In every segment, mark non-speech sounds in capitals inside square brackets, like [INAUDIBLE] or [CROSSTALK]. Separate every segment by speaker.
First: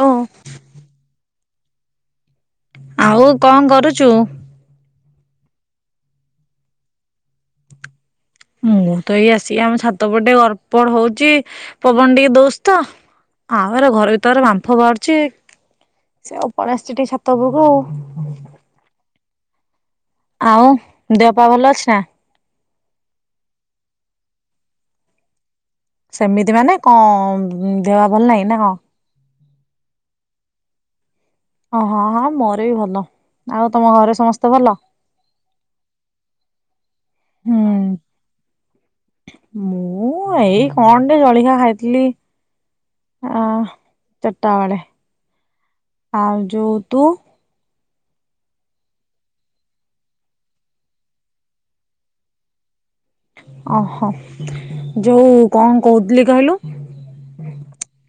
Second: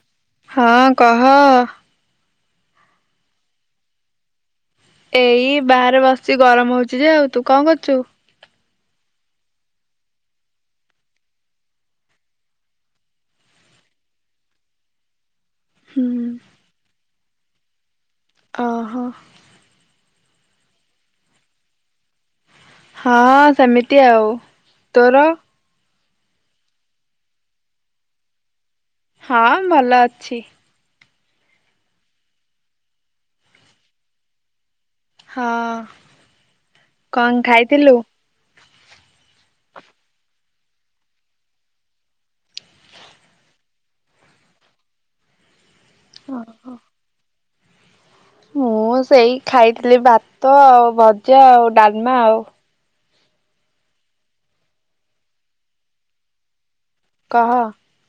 Speaker 1: ହଁ।
Speaker 2: ହଁ କହ
Speaker 1: ଆଉ କଣ କରୁଛୁ?
Speaker 2: ଏଇ ବାହାରେ ବସିି ଗରମ ହଉଛିି ଯେ ଆଉ ତୁ କଣ କରୁଛୁ?
Speaker 1: ମୁଁ ତ ଏଇ ଆସିକି ଆମ ଛାତ ପଟ ଟିକେ ଗଡ ର୍ପଡ ହଉଛି ପବନ ଟିକେ ଦଉଛି ତ ଆଉ ଏର ଘର ଭିତରେ ବାମ୍ଫ ବାହାରୁଛି
Speaker 2: ହୁଁ
Speaker 1: ସେ ଆଉ ପଳାଇ ଆସିଛି ଟିକେ ଛାତ ଉପକୁ ଆଉ
Speaker 2: ଓହୋ।
Speaker 1: ଆଉ ଦେହପା ଭଲ ଅଛି ନା?
Speaker 2: ହଁ ସେମିତି ଆଉ ତୋର
Speaker 1: ସେମିତି ମାନେ କଣ ଦେହ ଭଲ ନାହିଁ ନା କଣ
Speaker 2: ହଁ ଭଲ ଅଛି।
Speaker 1: ଓହୋ ହଁ ମୋର ବି ଭଲ ଆଉ ତମ ଘରେ ସମସ୍ତେ ଭଲ?
Speaker 2: ହଁ କଣ
Speaker 1: ହୁଁ
Speaker 2: ଖାଇଥିଲୁ?
Speaker 1: ମୁଁ ଏଇ କଣ ଟିକେ ଜଳିଖିଆ ଖାଇଥିଲି। ଆଁ ଚାରିଟା ବଳେ ଆଉ ଯୋଉ ତୁ?
Speaker 2: ମୁଁ ସେଇ ଖାଇଥିଲି ଭାତ ଆଉ ଭଜା ଆଉ ଡ଼ାଲମା ଆଉ।
Speaker 1: ଓହୋ ଯୋଉ କଣ କହୁଥିଲି କହିଲୁ?
Speaker 2: କହ।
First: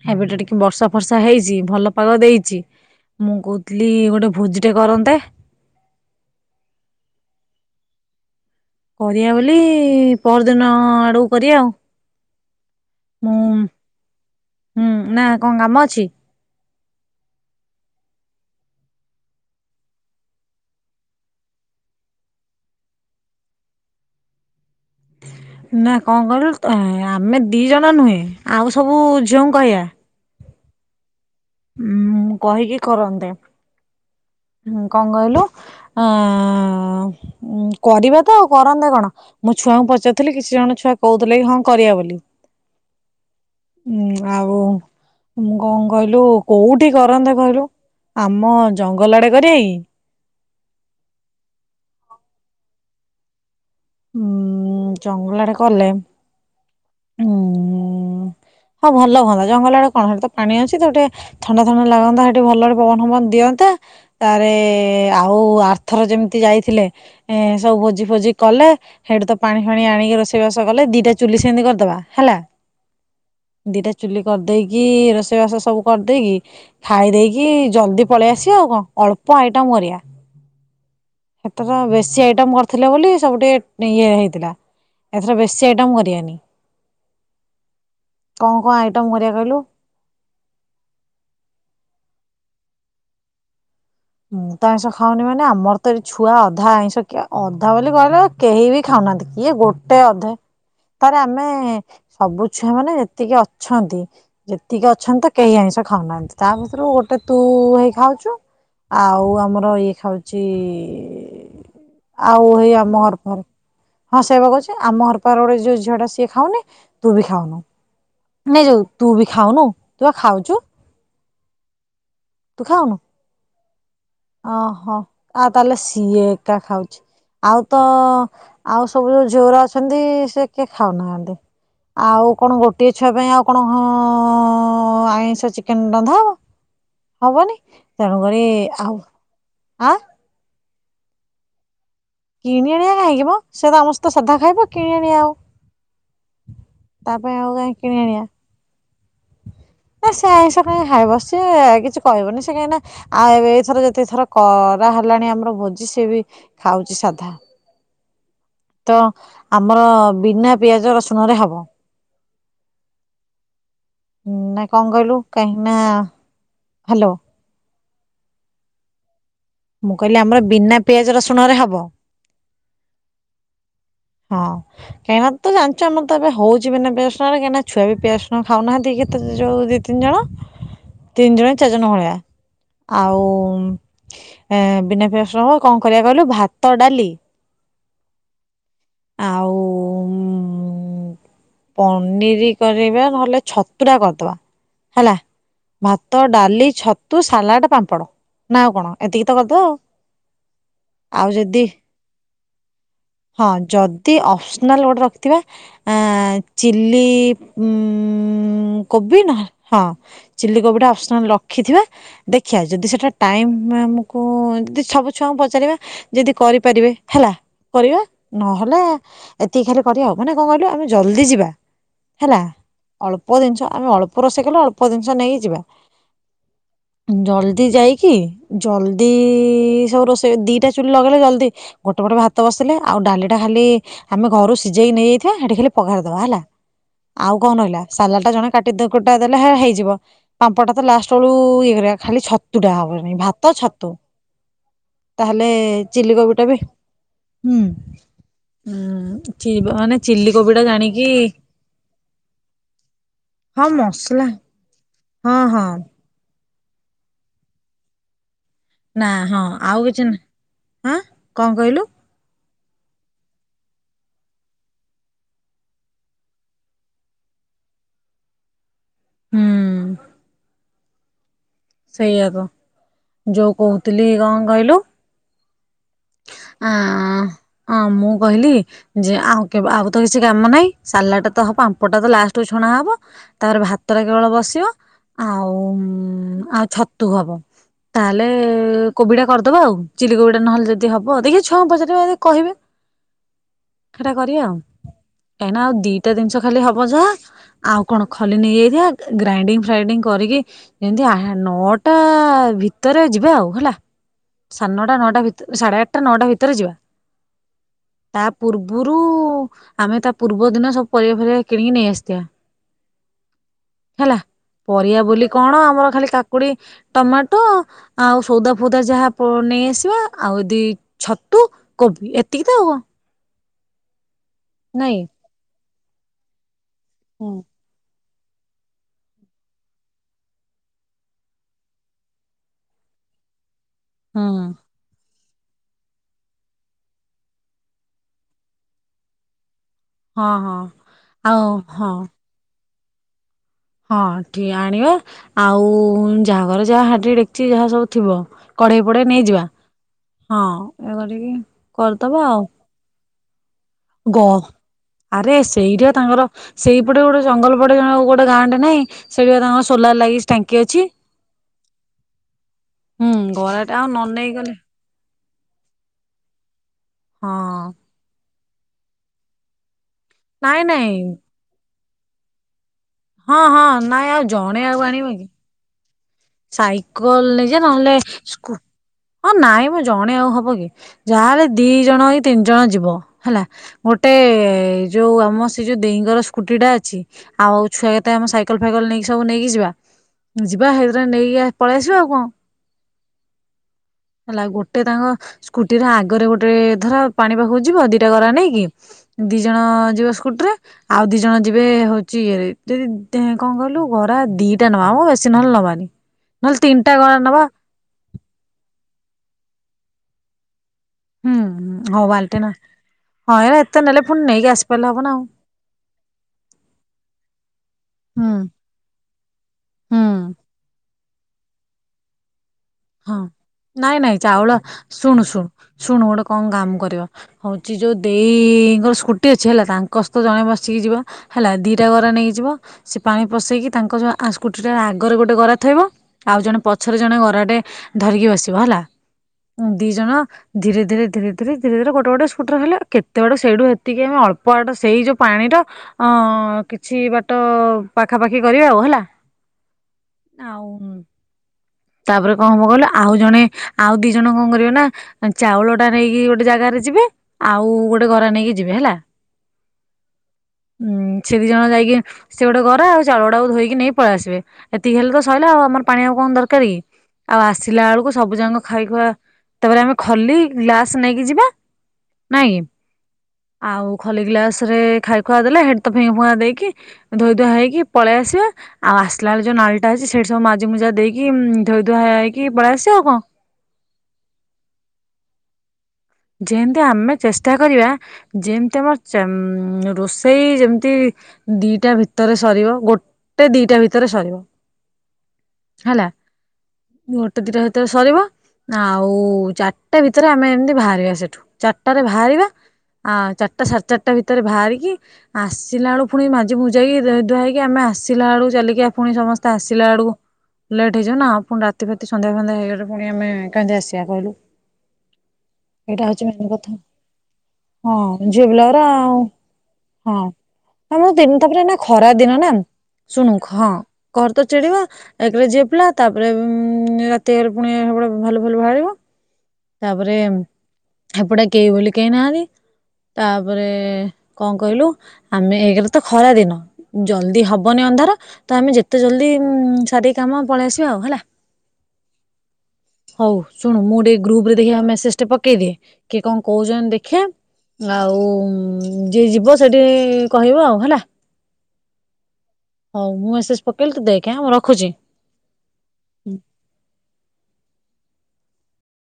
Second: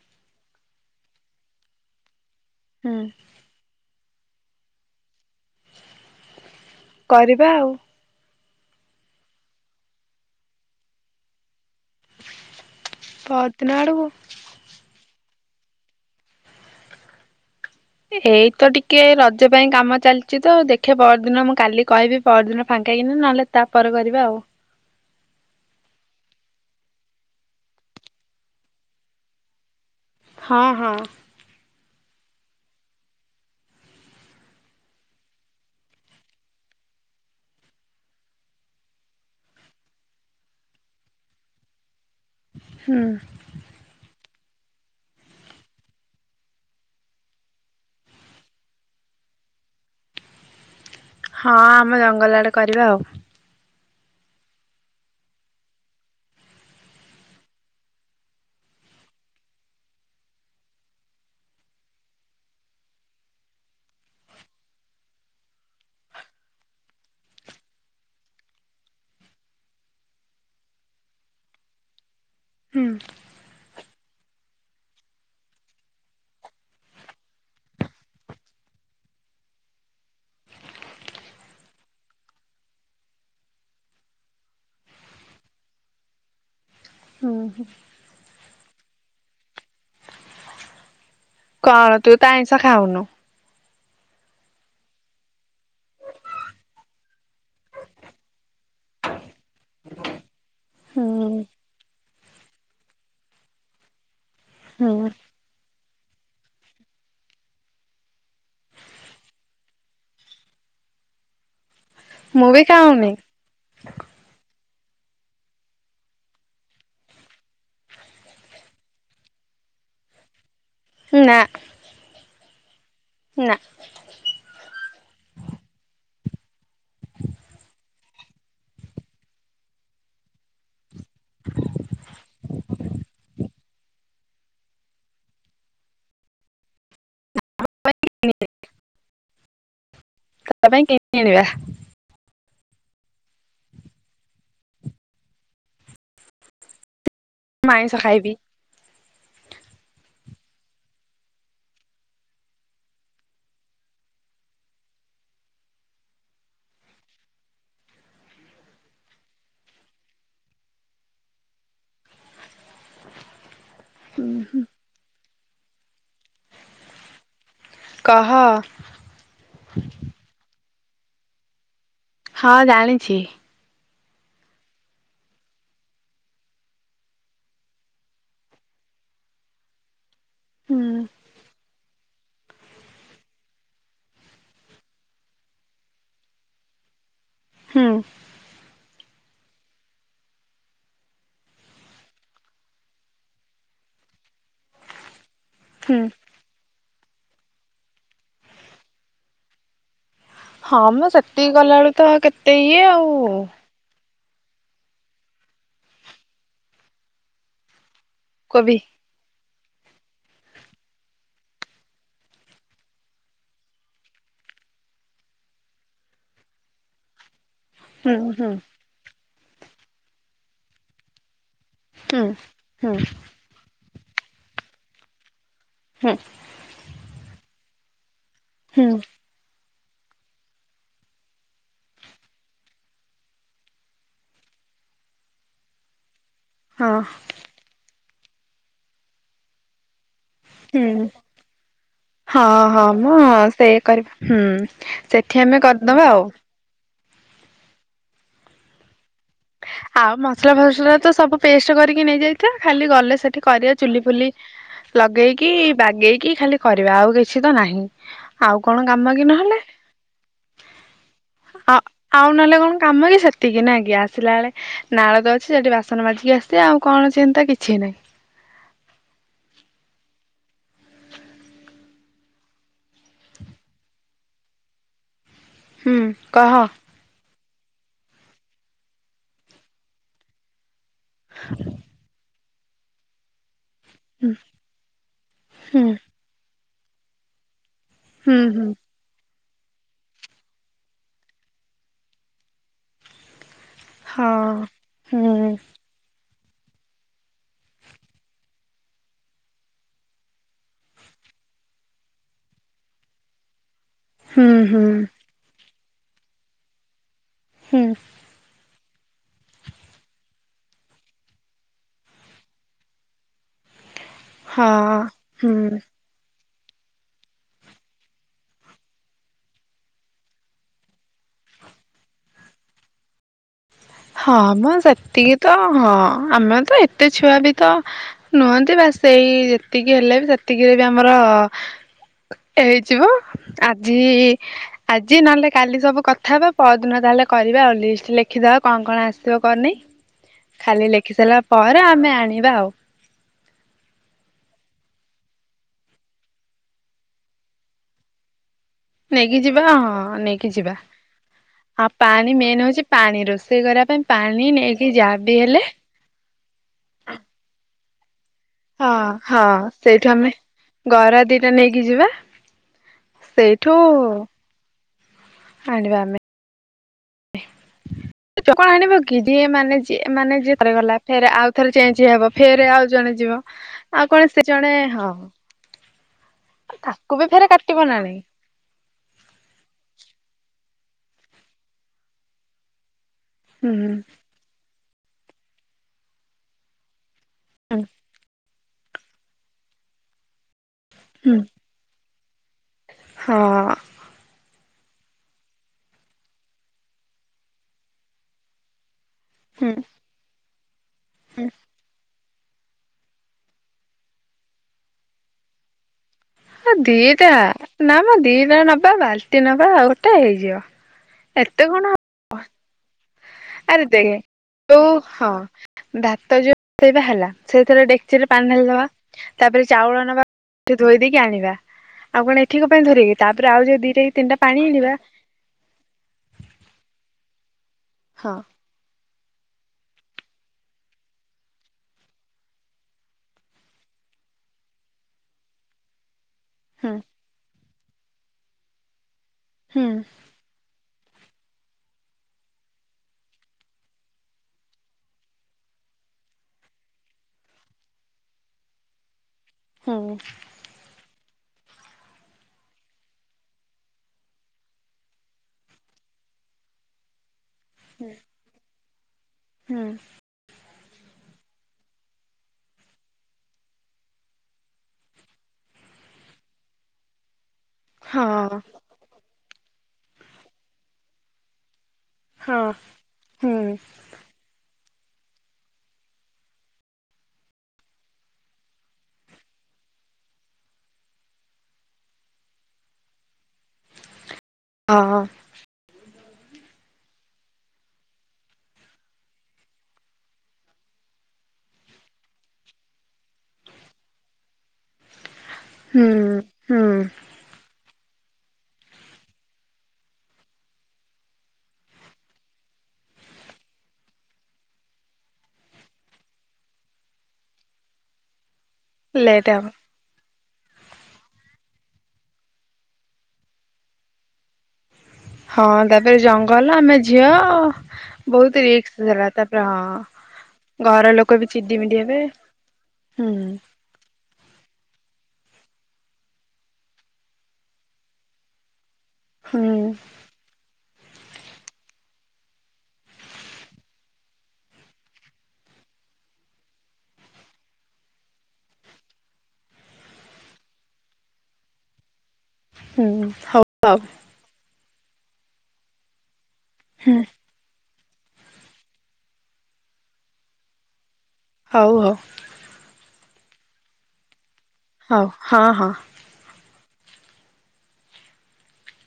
Speaker 1: ହେବିଟ ଟିକେ ବର୍ଷା ଫର୍ଷା ହେଇଛି ଭଲ ପାଗ ଦେଇଛି।
Speaker 2: ହୁଁ।
Speaker 1: ମୁଁ କହୁଥିଲି ଗୋଟେ ଭୋଜିଟେ କରନ୍ତେ।
Speaker 2: କରିବା ଆଉ।
Speaker 1: କରିବା ବୋଲି ପହର ଦିନ ଆଡ଼କୁ କରିବା ଆଉ। ମୁଁ
Speaker 2: ପରଦିନ ଆଡକୁ
Speaker 1: ହୁଁ ନା କଣ କାମ ଅଛି?
Speaker 2: ଏଇ ତ ଟିକେ ରଜ ପାଇଁ କାମ ଚାଲିଛି ତ ଦେଖେ ପହରଦିନ ମୁଁ କାଲି କହିବି ପହରଦିନ ଫାଙ୍କା ହେଇକିନା ନହେଲେ ତାପରେ କରିବା ଆଉ।
Speaker 1: ନା କଣ କହିଲୁ ଆମେ ଦି ଜଣ ନୁହେଁ ଆଉ ସବୁ ଝିଅଙ୍କୁ କହିବା।
Speaker 2: ହଁ ହଁ।
Speaker 1: ଉଁ କହିକି କରନ୍ତେ କଣ କହିଲୁ? ହଁ ଉଁ କରିବା ତ ଆଉ କରନ୍ତେ କଣ ମୁଁ ଛୁଆଙ୍କୁ ପଚାରିଥିଲି କିଛି ଜଣ ଛୁଆ କହୁଥିଲେ କି ହଁ କରିବା ବୋଲି।
Speaker 2: ହୁଁ।
Speaker 1: ହୁଁ ଆଉ ମୁଁ କଣ କହିଲୁ କୋଉଠି କରନ୍ତେ କହିଲୁ ଆମ ଜଙ୍ଗଲ ଆଡ଼େ କରିବା କି?
Speaker 2: ହଁ ଆମେ ଜଙ୍ଗଲ ଆଡ଼େ କରିବା ଆଉ।
Speaker 1: ଉୁଁ ଜଙ୍ଗଲ ଆଡ଼େ କଲେ ହୁଁ ହଁ ଭଲ ହୁଅନ୍ତା ଜଙ୍ଗଲ ଆଡ଼େ କଣ ହେଠେ ତ ପାଣି ଅଛି ତ ହେଠେ ଥଣ୍ଡା ଥଣ୍ଡା ଲାଗନ୍ତା ସେଠି ଭଲରେ ପବନ ଫବନ ଦିଅନ୍ତା। ତାପରେ ଆଉ ଆରଥର ଯେମିତି ଯାଇଥିଲେ ଏ ସବୁ ଭୋଜି ଫୋଜି କଲେ। ସେଠୁ ତ ପାଣି ଫାଣି ଆଣିକି ରୋଷେଇବାସ କଲେ ଦିଟା ଚୁଲି ସେମିତି କରିଦବା ହେଲା।
Speaker 2: ହୁଁ।
Speaker 1: ଦିଟା ଚୁଲି କରିଦେଇକି ରୋଷେଇବାସ ସବୁ କରିଦେଇକି। ଖାଇ ଦେଇେକି ଜଲ୍ଦି ପଳେଇ ଆସିବା ଆଉ କଣ ଅଳ୍ପ ଆଇଟମ କରିବା। ସେଥର ବେଶୀ ଆଇଟମ କରିଥିଲେ ବୋଲି ସବୁ ଟିକେ ଇଏ ହେଇଥିଲା। ଏଥର ବେଶୀ ଆଇଟମ୍ କରିବାନି।
Speaker 2: ହୁଁ ହୁ।
Speaker 1: କଣ କଣ ଆଇଟମ୍ କରିବାକୁ କହିଲୁ?
Speaker 2: କଣ ତୁ ତ ଆଇଁଷ ଖାଉନୁ?
Speaker 1: ମୁଁ ତ ଆଇଁଷ ଖାଉନି ମାନେ ଆମର ତ ଏ ଛୁଆ ଅଧା ଆଇଁଷ କିଏ ଅଧା ବୋଲି କହିଲ କେହି ବି ଖାଉନାହାନ୍ତି। ଇଏ ଗୋଟେ ଅଧେ
Speaker 2: ହୁଁ
Speaker 1: ତାର ଆମେ ସବୁ ଛୁଆ ମାନେ ଯେତିକି ଅଛନ୍ତି ଯେତିକି
Speaker 2: ହୁଁ।
Speaker 1: ଅଛନ୍ତି ତ କେହି ଆଇଁଷ ଖାଉନାହାନ୍ତି ତା ଭିତରୁ ଗୋଟେ ତୁ ହେଇ ଖାଉଛୁ। ଆଉ ଆମର ଇଏ ଖାଉଛି
Speaker 2: ମୁଁ
Speaker 1: ଆଉ
Speaker 2: ବି
Speaker 1: ଏଇ ଆମ
Speaker 2: ଖାଉନି
Speaker 1: ଘର ପାଖ ହଁ ସେଇବା କହୁଛି ଆମ ଘର ପାଖରେ ଗୋଟେ ଯୋଉ ଝିଅ ଟା ସିଏ ଖାଉନି ତୁ ବି ଖାଉନୁ। ନାଇଁ ଯୋଉ ତୁ ବି ଖାଉନୁ ତୁ ବା ଖାଉଛୁ।
Speaker 2: ନା
Speaker 1: ତୁ ଖାଉନୁ?
Speaker 2: ନା।
Speaker 1: ଓହୋ ଆଉ ତାହେଲେ ସିଏ ଏକା ଖାଉଛି। ଆଉ ତ ଆଉ ସବୁ ଯୋଉ ଝିଅଉରା ଅଛନ୍ତି ସେ କିଏ ଖାଉନାହାନ୍ତି ଆଉ କଣ ଗୋଟିଏ ଛୁଆ ପାଇଁ ଆଉ କଣ ହ ଆଇଁଷ ଚିକେନ ରନ୍ଧା ହବ ହବନି ତେଣୁକରି ଆଉ ଆଁ
Speaker 2: ତା ପାଇଁ କିଣି ଆଣିବା
Speaker 1: କିଣି ଆଣିବା କାହିଁକି ମ ସେ ତ ସମସ୍ତେ ସାଧା ଖାଇବ କିଣି ଆଣିବା ଆଉ ତା ପାଇଁ ଆଉ
Speaker 2: ମୁଁ
Speaker 1: କାହିଁ
Speaker 2: ଆଇଁଷ
Speaker 1: କିଣି ଆଣିବା
Speaker 2: ଖାଇବି।
Speaker 1: ନା ସେ ଆଇଶ କାଇ ଖାଇବ ସିଏ କିଛି କହିବନି ସେ କାଇଁ ଆଉ ଏବେ ଏଇଥର ଯେତେ ଥର କରା ହେଲାଣି ଆମର ଭୋଜି ସେ ବି ଖାଉଛି ସାଧା ତ ଆମର ବିନା ପିଆଜ ରସୁଣ ରେ ହବ ଁ ନା କଣ କହିଲୁ କାହିଁକି ନା ହ୍ୟାଲୋ
Speaker 2: କହ
Speaker 1: ମୁଁ କହିଲି ଆମର ବିନା ପିଆଜ ରସୁଣ ରେ ହବ
Speaker 2: ହଁ ଜାଣିଛି
Speaker 1: ହଁ କାହିଁକନା ତ ଜାଣିଚ ଆମର ତ ଏବେ ହଉଚି ବିନା ପିଆସଣରେ କାହିଁକିନା ଛୁଆ ବିିଆସଣ ଖାଉନାହାନ୍ତିି କେତ ଯୋଉ ଦି ତିନି ଜଣ।
Speaker 2: ହୁଁ
Speaker 1: ତିନି ଜଣ ଚାର ଜଣ ହଭଳିଆ। ଆଉ ଏ ବିନା ପ୍ରସନ କଣ କରିବା କହିଲୁ ଭାତ ଡାଲି
Speaker 2: ହୁଁ।
Speaker 1: ଆଉ ଉମ ପନିର କରିବା ନହେଲେ ଛତୁରା କରିଦବା ହେଲା
Speaker 2: ହୁଁ
Speaker 1: ଭାତ ଡାଲି ଛତୁ ସାଲାଡ ପାମ୍ପଡ଼ ନା ଆଉ କଣ ଏତିକି ତ କରିଦବା ଆଉ।
Speaker 2: ହଁ ମୁଁ
Speaker 1: ଆଉ
Speaker 2: ସେତିକି
Speaker 1: ଯଦି
Speaker 2: ଗଲାବେଳୁ ତ କେତେ ଇଏ ଆଉ।
Speaker 1: ହଁ ଯଦି ଅପସନାଲ୍ ଗୋଟେ ରଖିଥିବା ଆ ଚିଲି ଉମ କୋବି ନହଲେ ହଁ ଚିଲି କୋବି ଟା ଆପସନାଲ ରଖିଥିବା ଦେଖିବା ଯଦି ସେଇଟା ଟାଇମ୍ ଆମକୁ ଯଦି ସବୁ ଛୁଆଙ୍କୁ ପଚାରିବା ଯଦି କରିପାରିବେ ହେଲା କରିବା।
Speaker 2: ହୁଁ ହୁଁ
Speaker 1: ମାନେ ଏତିକି ଖାଲି କରିବାଉ ମାନେ କଣ କହିଲୁ ଆମେ ଜଲଦି ଯିବା।
Speaker 2: ହୁଁ।
Speaker 1: ହେଲା
Speaker 2: ହୁଁ ହୁଁ
Speaker 1: ଅଳ୍ପ ଜିନିଷ ଆମେ ଅଳ୍ପ ରୋଷେଇ କଲେ ଅଳ୍ପ ଜିନିଷ ନେଇକି ଯିବା।
Speaker 2: ହୁଁ।
Speaker 1: ଜଲଦି ଯାଇକି ଜଲ୍ଦି ସବୁ ରେଷ ଦିଟା ଚୁଲି ଲଗେଇଲେ ଜଲ୍ଦି ଗୋଟେ ପଟେ ଭାତ ବସିଲେ ଆଉ ଡାଲି ଟା ଖାଲି ଆମେ ଘରୁ ସିଝେଇକି ନେଇଯାଇଥିବା ସେଠି ଖାଲି ପଘାରିଦବା ହେଲା।
Speaker 2: ହଁ।
Speaker 1: ଆଉ କଣ ରହିଲା ସାଲା ଟା ଜଣେ କାଟିଦ କୁଟା ଦେଲେ ହେ ହେଇଯିବ। ପାମ୍ପଡ଼ ଟା ତ
Speaker 2: ହୁଁ
Speaker 1: ଲାଷ୍ଟ ବେଳୁ ଇଏ କରିବା। ଖାଲି ଛତୁ
Speaker 2: ହଁ
Speaker 1: ଟା
Speaker 2: ହଁ ମ
Speaker 1: ହବନି ଭାତ
Speaker 2: ସେଇଆ
Speaker 1: ଛତୁ।
Speaker 2: କରିବା ହୁଁ। ସେଠି
Speaker 1: ତାହେଲେ
Speaker 2: ଆମେ କରିଦବା
Speaker 1: ଚିଲ
Speaker 2: ଆଉ
Speaker 1: କୋବି ଟା ବି ଚି ମାନେ
Speaker 2: ଆଉ
Speaker 1: ଚିଲି
Speaker 2: ମସଲା
Speaker 1: କୋବିଟା
Speaker 2: ଫସଲା
Speaker 1: ଜାଣିକି
Speaker 2: ତ ସବୁ ପେଷ୍ଟ କରିକି ନେଇଯାଇଥିବା। ଖାଲି ଗଲେ ସେଠି
Speaker 1: ହଁ
Speaker 2: କରିବା ଚୁଲି
Speaker 1: ମସଲା
Speaker 2: ଫୁଲି
Speaker 1: ହଁ
Speaker 2: ଲଗେଇକି
Speaker 1: ହଁ
Speaker 2: ବାଗେଇକି ଖାଲି କରିବା ଆଉ କିଛି ତ ନାହିଁ। ଆଉ କଣ
Speaker 1: ନା
Speaker 2: କାମ କି
Speaker 1: ହଁ
Speaker 2: ନହେଲେ।
Speaker 1: ଆଉ କିଛି ନା ହଁ କଣ
Speaker 2: ଆ
Speaker 1: କହିଲୁ
Speaker 2: ଆଉ ନହେଲେ କଣ କାମ କି ସେତିକି ନା କି? ଆସିଲା ବେଳେ ନାଳତ ଅଛି ସେଠି ବାସନ ମାଜିକି ଆସିବା ଆଉ କଣ ଚିନ୍ତା କିଛି ନାହିଁ।
Speaker 1: ହୁଁ। ସେଇଆା ତ ଯୋଉ କହୁଥିଲି କଁ କହିଲୁ
Speaker 2: ହୁଁ। କହ
Speaker 1: ଅ ହ ମୁଁ କହିଲି ଯେ ଆଉ କେବେ ଆଉ ତ କିଛି କାମ ନାହିଁ। ସାଲାଡ ଟା ତ ହବ ପାମ୍ପଟା ତ ଲାଷ୍ଟୁ ଛଣା ହବ ତାପରେ ଭା ତ ଟା କେବଳ
Speaker 2: ହୁଁ
Speaker 1: ବସିବ ଆଉ
Speaker 2: ହୁଁ
Speaker 1: ଆଉ ଛତୁ ହବ। ତାହେଲେ
Speaker 2: ହୁଁ ହୁଁ
Speaker 1: କୋବି ଟା କରିଦବା ଆଉ ଚିଲ କୋବି ଟା ନହେଲେ ଯଦି ହ ବ ଦେଖେ ଛୁଆଙ୍କୁ ପଚାରିବା ଯଦି କହିବେ ସେଟା କରିବା ଆଉ
Speaker 2: ହଁ। ହୁଁ
Speaker 1: କାହିଁକିନା ଆଉ ଦି ତେ ଜିନିଷ ଖାଲି ହବ ଯାହା ଆଉ କଣ ଖଲି ନେଇଯାଇଥିବା ଗ ଗ୍ରାଇଣ୍ଡିଙ୍ଗ ଫ୍ରାଇଣ୍ଡିଙ୍ଗ କରିକି ଇନ୍ତି ଆହା ନଅଟା ଭିତେରେ ଯିବା ଆଉ ହେଲା।
Speaker 2: ହୁଁ
Speaker 1: ସାଡ
Speaker 2: ହୁଁ
Speaker 1: ନଅଟା ନଅଟା ଭିତେ ସାଢେ ଆଟଟା ନଅଟା ଭିତେରେ ଯିବା।
Speaker 2: ହୁଁ।
Speaker 1: ତା ପୂର୍ବୁରୁ ଆମେ ତା ପୂର୍ବ ଦିନ ସବୁ ପରିବା ଫରିବା କିଣିକି ନେଇଆସିଥିଆ। ହେଲା
Speaker 2: ହଁ।
Speaker 1: ପରିଆ ବୋଲି କଣ
Speaker 2: ହୁଁ
Speaker 1: ଆମର ଖାଲି କା କୁଡି ଟମାଟୋ ଆଉ ସଉଦା ଫଉଦା ଯାହା ପ ନେଇ ଆସିବା ଆଉ ଦି ଛତୁ କୋବି ଏତିକି ତ ଆଉ କଁ।
Speaker 2: ହଁ ମ
Speaker 1: ନାଇଁ।
Speaker 2: ସେତିକି ତ ହଁ ଆମେ ତ ଏତେ
Speaker 1: ହୁଁ।
Speaker 2: ଛୁଆ ବି ତ ନୁଅନ୍ତି ବାସ୍ ସେଇ ଏତିକି ହେଲେ ବି ସେତିକିରେ ବି ଆମର ହେଇଯିବ ଆଜି
Speaker 1: ହୁଁ
Speaker 2: ଆଜି ନହେଲେ କାଲି ସବୁ କଥା ହବା ପଅରଦିନ ତାହେଲେ କରିବା ଆଉ ଲିଷ୍ଟ ଲେଖିଦେବା। କଁ କଁ ଆସିବ କଁ ନାଇଁ
Speaker 1: ହଁ ହଁ
Speaker 2: ଖାଲି ଲେଖି ସାରିଲା
Speaker 1: ଆଉ
Speaker 2: ପରେ
Speaker 1: ହଁ
Speaker 2: ଆମେ ଆଣିବା ଆଉ।
Speaker 1: ହଁ ଠି ଆଣିବା ଆଉ ଯାହାଘରେ ଯାହା ହାଡି ଡେକିଚି ଯାହା ସବୁ ଥିବ। କଢେଇ ଫଡେଇ
Speaker 2: ନେଇକି
Speaker 1: ନେଇଯିବା
Speaker 2: ଯିବା
Speaker 1: ହଁ
Speaker 2: ନେଇକି ଯିବା
Speaker 1: ଏଇ କରିକି
Speaker 2: ଆଉ
Speaker 1: କରିଦବା
Speaker 2: ପାଣି
Speaker 1: ଆଉ।
Speaker 2: ମେନ୍ ହଉଛି ପାଣି ରୋଷେଇ କରିବା ପାଇଁ
Speaker 1: ଗ
Speaker 2: ପାଣି ନେଇକି ଯା
Speaker 1: ଆରେ
Speaker 2: ବିି ହେଲେ
Speaker 1: ସେଇଟା ତାଙ୍କର ସେଇପଟେ ଗୋଟେ ଜଙ୍ଗଲ ପଡେ ତାଙ୍କର ଗୋଟେ ଗାଁଟେ ନାଇଁ
Speaker 2: ହଁ
Speaker 1: ସେଇଟି ପା
Speaker 2: ହଁ
Speaker 1: ତାଙ୍କର ସୋଲାର
Speaker 2: ସେଇଠୁ
Speaker 1: ଲାଗିଚି
Speaker 2: ଆମେ
Speaker 1: ଟାଙ୍କି ଅଛି।
Speaker 2: ଗରା ଦିଟା ନେଇକି ଯିବା
Speaker 1: ହୁଁ ଗରାଟା
Speaker 2: ସେଇଠୁ
Speaker 1: ଆଉ ନ ନେଇଗଲେ।
Speaker 2: ହାଣିବା ଆମେ।
Speaker 1: ହଁ।
Speaker 2: ତୁ କଁ ଆଣିବୁ କି ଯିଏ ମାନେ ଯିଏ ମାନେ ଯିଏ
Speaker 1: ନାଇଁ
Speaker 2: [UNINTELLIGIBLE] ଗଲା
Speaker 1: ନାଇଁ
Speaker 2: ଫେରେ ଆଉ ଥରେ ଚେଞ୍ଚ ହବ। ଫେରେ ଆଉ ଜଣେ ଯିବ
Speaker 1: ହଁ ହଁ ନାଇଁ
Speaker 2: ଆଉ କଣ ସେ ଜଣେ ହଁ। ତାକୁ ବି
Speaker 1: ସାଇକଲ୍
Speaker 2: ଫେରେ
Speaker 1: ନେଇଯିଆ
Speaker 2: କାଟିବ
Speaker 1: ନହେଲେ
Speaker 2: ନା ନାଇଁ।
Speaker 1: ସ୍କୁ ହଁ ନାଇଁ ମ ଜଣେ ଆଉ ହବ କି ଯାହେଲେ ଦି ଜଣ କି ତିନି ଜଣ ଯିବ। ହେଲା
Speaker 2: ହୁଁ
Speaker 1: ଗୋଟେ ଯୋଉ ଆମ ସେ ଯୋଉ ଦେଇ ଙ୍କର ସ୍କୁଟିଟା ଅଛି। ଆଉ
Speaker 2: ହୁଁ
Speaker 1: ଛୁଆ କେତେ ଆମ ସାଇକଲ୍ ଫାଇକଲ୍ ନେଇକି ସବୁ ନେଇକି ଯିବା ଯିବା ହେଇକିରା
Speaker 2: ହୁଁ
Speaker 1: ନେଇକି ଆ ପଳେଇଆସିବ ଆଉ କଣ।
Speaker 2: ହଁ।
Speaker 1: ନାଇଁ ଗୋଟେ ତାଙ୍କ ସ୍କୁଟିରେ ଆଗରେ ଗୋଟେ ଧର ପାଣି ପାଖୁକୁ ଯିବ ଦିଟା ଗରା ନେଇକି। ଦି ଜଣ
Speaker 2: ହୁଁ।
Speaker 1: ଯିବ ସ୍କୁଟିରେ ଆଉ ଦି ଜଣ
Speaker 2: ହୁଁ।
Speaker 1: ଯିବେ ହଉ ଚି ଏରେ ଯଦିଦ୍ ଏଁ କଁ କଇଲୁ ଗରା ଦିଟା ନବା ମ ବେଶୀ ନହେଲେ ନବାନି? ନହେଲେ
Speaker 2: ହେ
Speaker 1: ତିନିଟା ଗରା
Speaker 2: ଦିଟା
Speaker 1: ନବା
Speaker 2: ନା ମ ଦିଟା ନବା ବାଲ୍ଟି ନବା ଆଉ ଗୋଟେ ହେଇଯିବ।
Speaker 1: ହୁଁ
Speaker 2: ଏତେ କଣ
Speaker 1: ହଉ ବାଲ୍ଟି
Speaker 2: ହବ
Speaker 1: ନା ହଁ ଏରା ଏତେ
Speaker 2: ଆରେ
Speaker 1: ନେଲେ
Speaker 2: ଦେଗେ
Speaker 1: ପୁଣି ନେଇକି
Speaker 2: ଉ
Speaker 1: ଆସିପାରିଲେ ହବ ନା ଆଉ
Speaker 2: ହଁ। ଭାତ ଯୋଉଥେରେ ହେଲା ସେଇଥେରେ ଡେକଚିରେ
Speaker 1: ହୁଁ
Speaker 2: ପାଣି ଢାଲିଦବା। ତାପରେ ଚାଉଳ
Speaker 1: ହୁଁ।
Speaker 2: ନବା [UNINTELLIGIBLE] ଠୁ ଧୋଇ ଦେଇକି ଆଣିବା। ଆଉ କଣ ଏଠି କଁ ପାଣି ଧରବ
Speaker 1: ହଁ
Speaker 2: କି ତାପରେ ଆଉ ଯୋଉ
Speaker 1: ନାଇଁ
Speaker 2: ଦିଟା
Speaker 1: ନାଇଁ
Speaker 2: ତିନିଟା
Speaker 1: ଚାଉଳ
Speaker 2: ପାଣି ଆଣିବା।
Speaker 1: ଶୁଣୁ ଶୁଣୁ ଶୁଣୁ ଗୋଟେ କଁ କାମ କରିବା ହଉଚି ଯୋଉ
Speaker 2: ହଁ
Speaker 1: ଦେଇଙ୍କ ସ୍କୁ ଟି ଅଛି ହେଲା ତାଙ୍କ ସ୍ତ ଜଣେ ବସିକି ଯିବ ହେଲା ଦିଟା ଗରା ନେଇକି ଯିବ। ସିଏ ପାଣି ପସେଇକି ତାଙ୍କର ଆ ସ୍କୁଟିରେ ଆଗରେ ଗୋଟେ ଗରା ଥୋଇବ ଆଉ ଜଣେ
Speaker 2: ହୁଁ
Speaker 1: ପଛରେ ଜଣେ ଗରାଟେ ଧରିକି ବସିବ ହେଲା ଉଁ
Speaker 2: ହୁଁ
Speaker 1: ଦି ଜଣ ଧୀରେ ଧୀରେ ଧୀରେ ଧୀରେ ଧୀରେ ଧୀରେ ଗୋଟେ ଗୋଟେ ସ୍କୁଟିରେ ହେଲା କେତେ ବାଟ ସେଇଡୁ ସେତିକି ଅଳ୍ପ ବାଟ ସେଇ ଯୋଉ ପାଣିର ଅଁ କିଛି ବାଟ ପାଖାପାଖି କରିବା ଆଉ ହେଲା?
Speaker 2: ହୁଁ।
Speaker 1: ଆଉଁ ଉଁ ତାପରେ କଣ ହବ କହିଲ ଆଉ ଜଣେ ଆଉ ଦି ଜଣ କଣ କରିବେ ନାଁ ଆଁ ଚାଉଳଟା ନେଇକି ଗୋଟେ ଜାଗାରେ ଯିବେ ଆଉ ଗୋଟେ ଗରା ନେଇକି ଯିବେ ହେଲା।
Speaker 2: ଉଁ
Speaker 1: ଉଁ ସେ ଦିଜଣ ଯାଇକି ସେ ଗୋଟେ ଗରା ଆଉ ଚାଉଳ ଗୁଡାକୁ ଧୋଇକି ନେଇ ପଳେଆସିବେ ଏତିକି ହେଲେ ତ ସଇଲା ଆଉ ଆମର ପାଣି ଆଉ କଣ ଦର କାରିକି ଆଉ ଆସିଲା ବେଳକୁ ସବୁ ଜାଙ୍କ
Speaker 2: ହଁ
Speaker 1: ଖାଇ ଖୁଆ ତାପରେ ଆମେ ଖଲି ଗ୍ଲାସ୍ ନେଇକି ଯିବା ନାଇଁ
Speaker 2: ହଁ
Speaker 1: କି
Speaker 2: ହୁଁ
Speaker 1: ଆଉ ଖଲି ଗ୍ଲାସରେ ଖାଇ ଖୁଆ ଦେଲେ ହେଠି ତ ଫିଙ୍ଗି ଫୁଙ୍ଗା ଦେଇକି ଧୋଇ ଧୁଆ ହେଇକି ପଳେଇ ଆସିବା ଆଉ ଆସିଲା ବେଳେ ଯୋଉ ନାଳଟା ଅଛି ସେଠି ସବୁ ମାଜି ମୁଜା ଦେଇ ଇମ୍ ଧୋଇ ଧୁଆ ହେଇକି ପଳେଇ ଆସେ ଆଉ କଣ।
Speaker 2: ଅ ହ।
Speaker 1: ଯେମତି ଆମେ ଚେଷ୍ଟା କରିବା ଯେମତି ଆମ ଚେମମ ରୋଷେଇ ଯେମତି ଦିଟା ଭିତରେ ସରିବ ଗୋଟେ ଦିଟା ଭିତରେ ସରିବ।
Speaker 2: ହୁଁ
Speaker 1: ହେଲା
Speaker 2: ହୁଁ
Speaker 1: ଗୋଟ ଦିଟା ଭିତରେ ସରିବ ଆଉ ଚାରଟା ଭିତରେ ଆମେ ଏମତି ବାହାର ରିବା ସେଠୁ ଚାରଟାରେ ବାହାରିବା ଆ ଚାରଟା ସାଢେ ଚାରଟା ଭିତରେ ବାହାରିକି ଆସିଲା ଏଳୁ ଫୁଣି ମାଜି ମୁଜାକି ଧୋଇ ଧୁଆ ହେଇକି ଆମେ ଆସିଲା ବଳୁ ଚାଲିକି ଆ ପୁଣି
Speaker 2: ଲେଟ୍
Speaker 1: ସମସ୍ତେ
Speaker 2: ହବ।
Speaker 1: ଆସିଲା ବେଳକୁ ଲେଟ୍ ହେଇଯିବ ନା ଆଉ ପୁଣି ରାତି ଫାତି ସନ୍ଧ୍ୟା ଫନ୍ଧ୍ୟା ହେଇଗଲେ ପୁଣି ଆମେ କେମତି ଆସିବା କହିଲୁ।
Speaker 2: ହଁ
Speaker 1: ଏଇଟା
Speaker 2: ତାପରେ
Speaker 1: ହଉଛି ମେନ
Speaker 2: ଜଙ୍ଗଲ
Speaker 1: କଥା।
Speaker 2: ଆମେ ଝିଅ
Speaker 1: ହଁ
Speaker 2: ବହୁତ
Speaker 1: ଝିଅପିଲା ଗୁରା
Speaker 2: ରିକ୍ସ
Speaker 1: ଆଉଁ
Speaker 2: ଥିଲା ତାପରେ
Speaker 1: ହଁ। ଆମର
Speaker 2: ଘର
Speaker 1: ଦିନ୍
Speaker 2: ଲୋକ ବି
Speaker 1: ତାପରେ ଏଇନା
Speaker 2: ଚିଡିମିଡି
Speaker 1: ଖରା
Speaker 2: ହେବେ
Speaker 1: ଦିନ ନା
Speaker 2: ହୁଁ
Speaker 1: ଶୁଣୁ ହଁ ଘରତ ଚିଡ଼ିବ ଏକରେ ଝିଅ ପିଲା ତାପରେ ରାତି ହେଇଗଲେ ପୁଣି ହେପଟେ ଭାଲୁ ଫାଲୁ ବାହାରିବ।
Speaker 2: ହୁଁ
Speaker 1: ତାପରେ ହେପଟେ କେହି ବୋଲି କେହି ନାହାନ୍ତି। ତାପରେ କଣ କହିଲୁ ଆମେ ଏକେରେତ ଖରା ଦିନ। ଜଲ୍ଦି ହବନି ଅନ୍ଧାର ତ ଆମେ ଯେତେ ଜଲ୍ଦି ଉଁ ଉଁ ସାରିଦେଇ କାମ ପଳେଇ ଆସିବା ଆଉ ହେଲା।
Speaker 2: ହୁଁ
Speaker 1: ହଉ ଶୁଣୁ
Speaker 2: ଆଉ
Speaker 1: ମୁଁ ଗୁଟେ ଗ୍ରୁପରେ ଦେଖିଆ ମେସେଜ୍ ଟେ ପକେଇଦେ କିଏ କଣ କହୁଛନ୍ତି
Speaker 2: ହୁଁ
Speaker 1: ଦେଖିଆ। ଆଉ ଉଁ ଉଁ ଯିଏ ଯିବ ସେଠି କହିବ ଆଉ ହେଲା।
Speaker 2: ହଉ ହଉ।
Speaker 1: ହଉ ମୁଁ ମେସେଜ୍ ପକେଇଲିି ତୁ ଦେଖେ ଆଁ ମୁଁ ରଖୁଚି।
Speaker 2: ହଉ ହଁ ହଁ।